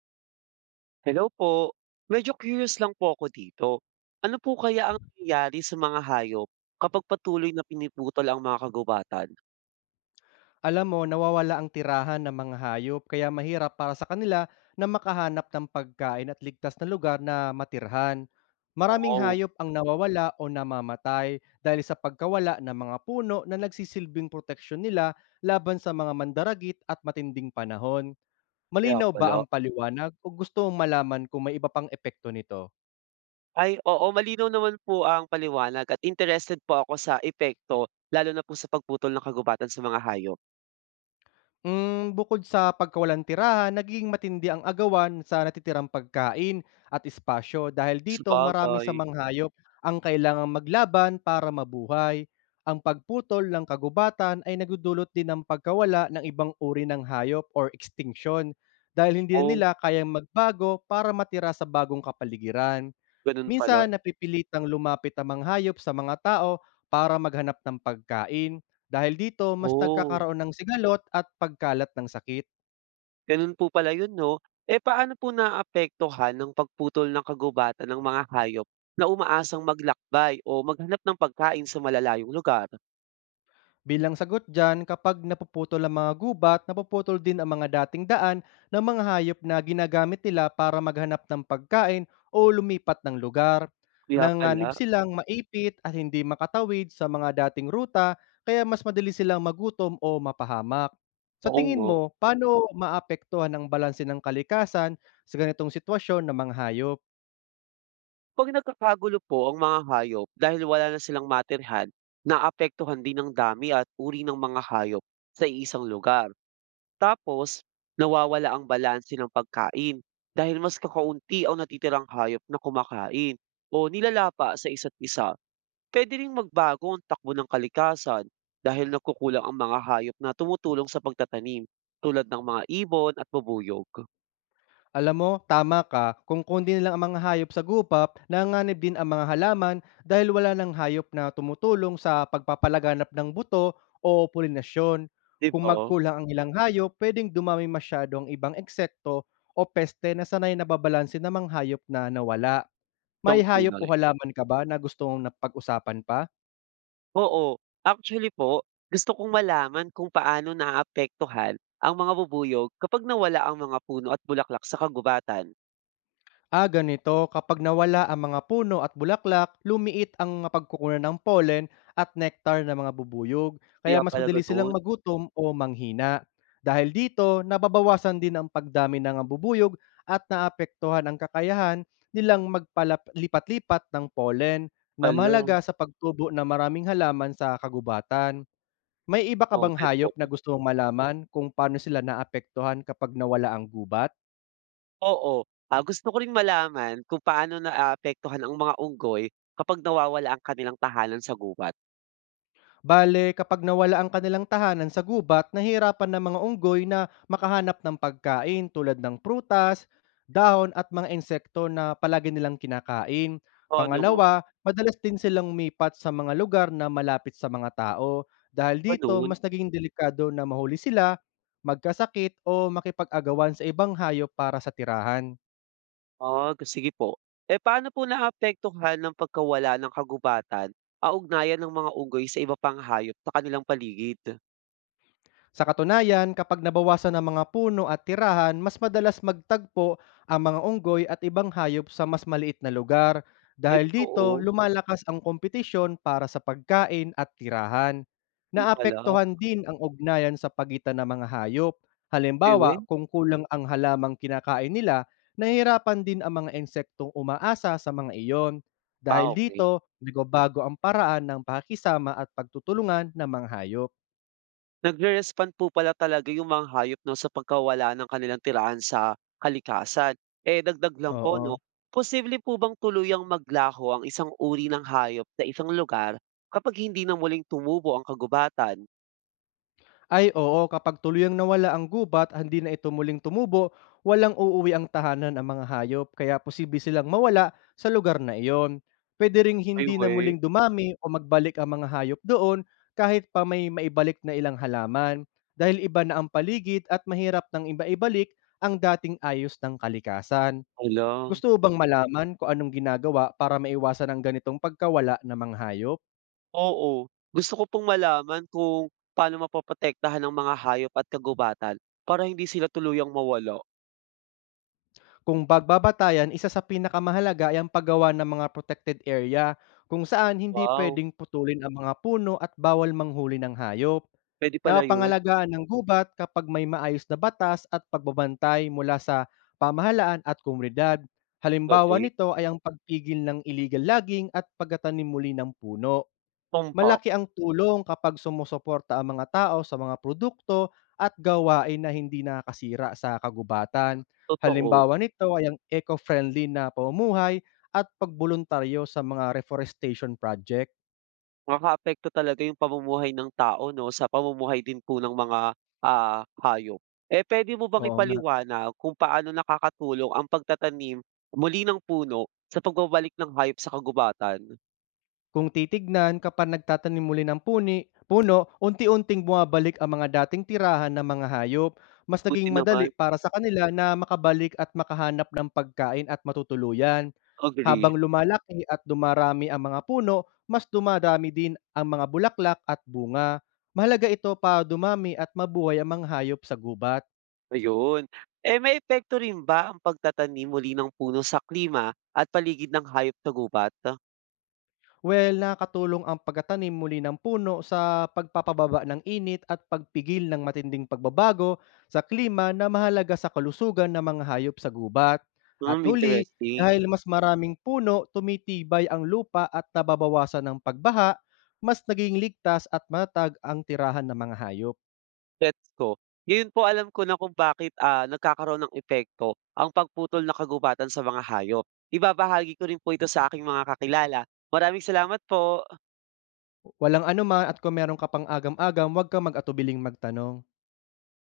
Hello po. Medyo curious lang po ako dito. Ano po kaya ang nangyayari sa mga hayop kapag patuloy na piniputol ang mga kagubatan? Alam mo, nawawala ang tirahan ng mga hayop kaya mahirap para sa kanila na makahanap ng pagkain at ligtas na lugar na matirhan. Maraming Oo, hayop ang nawawala o namamatay dahil sa pagkawala ng mga puno na nagsisilbing proteksyon nila laban sa mga mandaragit at matinding panahon. kaya Malinaw ba pala. ang paliwanag o gusto mong malaman kung may iba pang epekto nito? Ay, oo, malinaw naman po ang paliwanag at interested po ako sa epekto, lalo na po sa pagputol ng kagubatan sa mga hayop. Hmm, bukod sa pagkawalan tirahan, nagiging matindi ang agawan sa natitirang pagkain at espasyo. Dahil dito, marami Sabagay. sa manghayop ang kailangang maglaban para mabuhay. Ang pagputol ng kagubatan ay nagudulot din ng pagkawala ng ibang uri ng hayop or extinction, dahil hindi na Oo, nila kayang magbago para matira sa bagong kapaligiran. ganun pala. Minsan napipilitang lumapit ang mga hayop sa mga tao para maghanap ng pagkain, dahil dito mas Oo. nagkakaroon ng sigalot at pagkalat ng sakit. Gano'n po pala 'yun 'no. Eh, paano po naapektuhan ng pagputol ng kagubatan ng mga hayop na umaasang maglakbay o maghanap ng pagkain sa malalayong lugar? Bilang sagot dyan, kapag napuputol ang mga gubat, napuputol din ang mga dating daan ng mga hayop na ginagamit nila para maghanap ng pagkain o lumipat ng lugar. Kaya pala, Nanganib silang maipit at hindi makatawid sa mga dating ruta, kaya mas madali silang magutom o mapahamak. Sa oo tingin nga. mo, paano maapektuhan ang balanse ng kalikasan sa ganitong sitwasyon ng mga hayop? 'Pag nagkakagulo po ang mga hayop dahil wala na silang matirhan, naapektuhan din ang dami at uri ng mga hayop sa isang lugar. Tapos nawawala ang balanse ng pagkain dahil mas kakaunti ang natitirang hayop na kumakain o nilalapa sa isa't isa. Puwede ring magbago ang takbo ng kalikasan dahil nagkukulang ang mga hayop na tumutulong sa pagtatanim tulad ng mga ibon at bubuyog. Alam mo, tama ka. Kung kundi na lang ang mga hayop sa gupap, nanganib din ang mga halaman dahil wala ng hayop na tumutulong sa pagpapalaganap ng buto o pulinasyon. 'Di Kung ba? magkulang ang ilang hayop, pwedeng dumami masyado ang ibang eksekto o peste na sanay na babalansin ng mga hayop na nawala. Siyang May hayop o tunay. halaman ka ba na gusto mong napag-usapan pa? Oo, actually po, gusto kong malaman kung paano naaapektuhan ang mga bubuyog kapag nawala ang mga puno at bulaklak sa kagubatan. Ah, ganito, kapag nawala ang mga puno at bulaklak, lumiit ang mga pagkukunan ng pollen at nectar ng mga bubuyog, Kaya kaya mas pala madali silang gano'n. magutom o manghina. Dahil dito, nababawasan din ang pagdami ng mga bubuyog at naapektuhan ang kakayahan nilang magpalipat-lipat ng pollen na Hala, mahalaga sa pagtubo ng maraming halaman sa kagubatan. May iba ka bang noted po. hayop na gusto mong malaman kung paano sila naapektuhan kapag nawala ang gubat? Oo, gusto ko rin malaman kung paano naaapektuhan ang mga unggoy kapag nawawala ang kanilang tahanan sa gubat. Bale, kapag nawala ang kanilang tahanan sa gubat, nahirapan ng mga unggoy na makahanap ng pagkain tulad ng prutas, dahon at mga insekto na palagi nilang kinakain. Ano mo? Pangalawa, madalas din silang umipat sa mga lugar na malapit sa mga tao, dahil dito Gano'n? mas naging delikado na mahuli sila, magkasakit o makipag-agawan sa ibang hayop para sa tirahan. Ah, sige po. Eh, paano po naapektuhan ng pagkawala ng kagubatan ang ugnayan ng mga unggoy sa iba pang hayop sa kanilang paligid? Sa katunayan, kapag nabawasan ang mga puno at tirahan, mas madalas magtagpo ang mga unggoy at ibang hayop sa mas maliit na lugar, Ay, dahil dito totoo. lumalakas ang kompetisyon para sa pagkain at tirahan. Yun pala. Naapektuhan din ang ugnayan sa pagitan ng mga hayop. Halimbawa, Ayun. kung kulang ang halamang kinakain nila, nahihirapan din ang mga insektong umaasa sa mga iyon. Ah, Dahil okey. dito, nagbabago ang paraan ng pakikisama at pagtutulungan ng mga hayop. Nagre-respond po pala talaga yung mga hayop 'no, sa pagkawala ng kanilang tirahan sa kalikasan. Eh, dagdag lang po 'no, Oo. posible po bang tuluyang maglaho ang isang uri ng hayop sa isang lugar kapag hindi na muling tumubo ang kagubatan? Ay oo, kapag tuluyang nawala ang gubat, hindi na ito muling tumubo, walang uuwi ang tahanan ang mga hayop kaya posible silang mawala sa lugar na iyon. Pwede ring Ay, hindi na weh. muling dumami o magbalik ang mga hayop doon, kahit pa may maibalik na ilang halaman, dahil iba na ang paligid at mahirap nang iba-ibalik ang dating ayos ng kalikasan. Hala. Gusto mo bang malaman kung anong ginagawa para maiwasan ang ganitong pagkawala ng mga hayop? Oo, gusto ko pong malaman kung paano mapoprotektahan ng mga hayop at kagubatan para hindi sila tuluyang mawala. Kung bagbabatayan, isa sa pinakamahalaga ay ang paggawa ng mga protected area kung saan hindi Wow, pwedeng putulin ang mga puno at bawal manghuli ng hayop. pwede pala yun, Napapangalagaan ng gubat kapag may maayos na batas at pagbabantay mula sa pamahalaan at komunidad. Halimbawa galing. nito ay ang pagpigil ng illegal logging at pagtatanim muli ng puno. Tumpak, Malaki ang tulong kapag sumusuporta ang mga tao sa mga produkto at gawain na hindi nakakasira sa kagubatan. totoo. Halimbawa nito ay ang eco-friendly na pamumuhay at pagboluntaryo sa mga reforestation project. Nakakaapekto talaga yung pamumuhay ng tao 'no, sa pamumuhay din po ng mga, hayop. Eh, pwede mo bang Oo nga. ipaliwanag kung paano nakakatulong ang pagtatanim muli ng puno sa pagbabalik ng hayop sa kagubatan? Kung titignan, kapag nagtatanim muli ng puni puno, unti-unting bumabalik ang mga dating tirahan ng mga hayop. Mas Buti naging naman, madali para sa kanila na makabalik at makahanap ng pagkain at matutuluyan. agree. Habang lumalaki at dumarami ang mga puno, mas dumarami din ang mga bulaklak at bunga. Mahalaga ito para dumami at mabuhay ang mga hayop sa gubat. Ayun. Eh, may epekto rin ba ang pagtatanim muli ng puno sa klima at paligid ng hayop sa gubat? Well, nakatulong ang pagtatanim muli ng puno sa pagpapababa ng init at pagpigil ng matinding pagbabago sa klima na mahalaga sa kalusugan ng mga hayop sa gubat. At Hmm, huli, interesting. dahil mas maraming puno, tumitibay ang lupa at nababawasan ng pagbaha, mas naging ligtas at matatag ang tirahan ng mga hayop. Gets ko. Yun po alam ko na kung bakit nagkakaroon ng epekto ang pagputol ng kagubatan sa mga hayop. Ibabahagi ko rin po ito sa aking mga kakilala. Maraming salamat po. Walang anuman, at kung meron ka pang agam-agam, huwag kang mag-atubiling magtanong.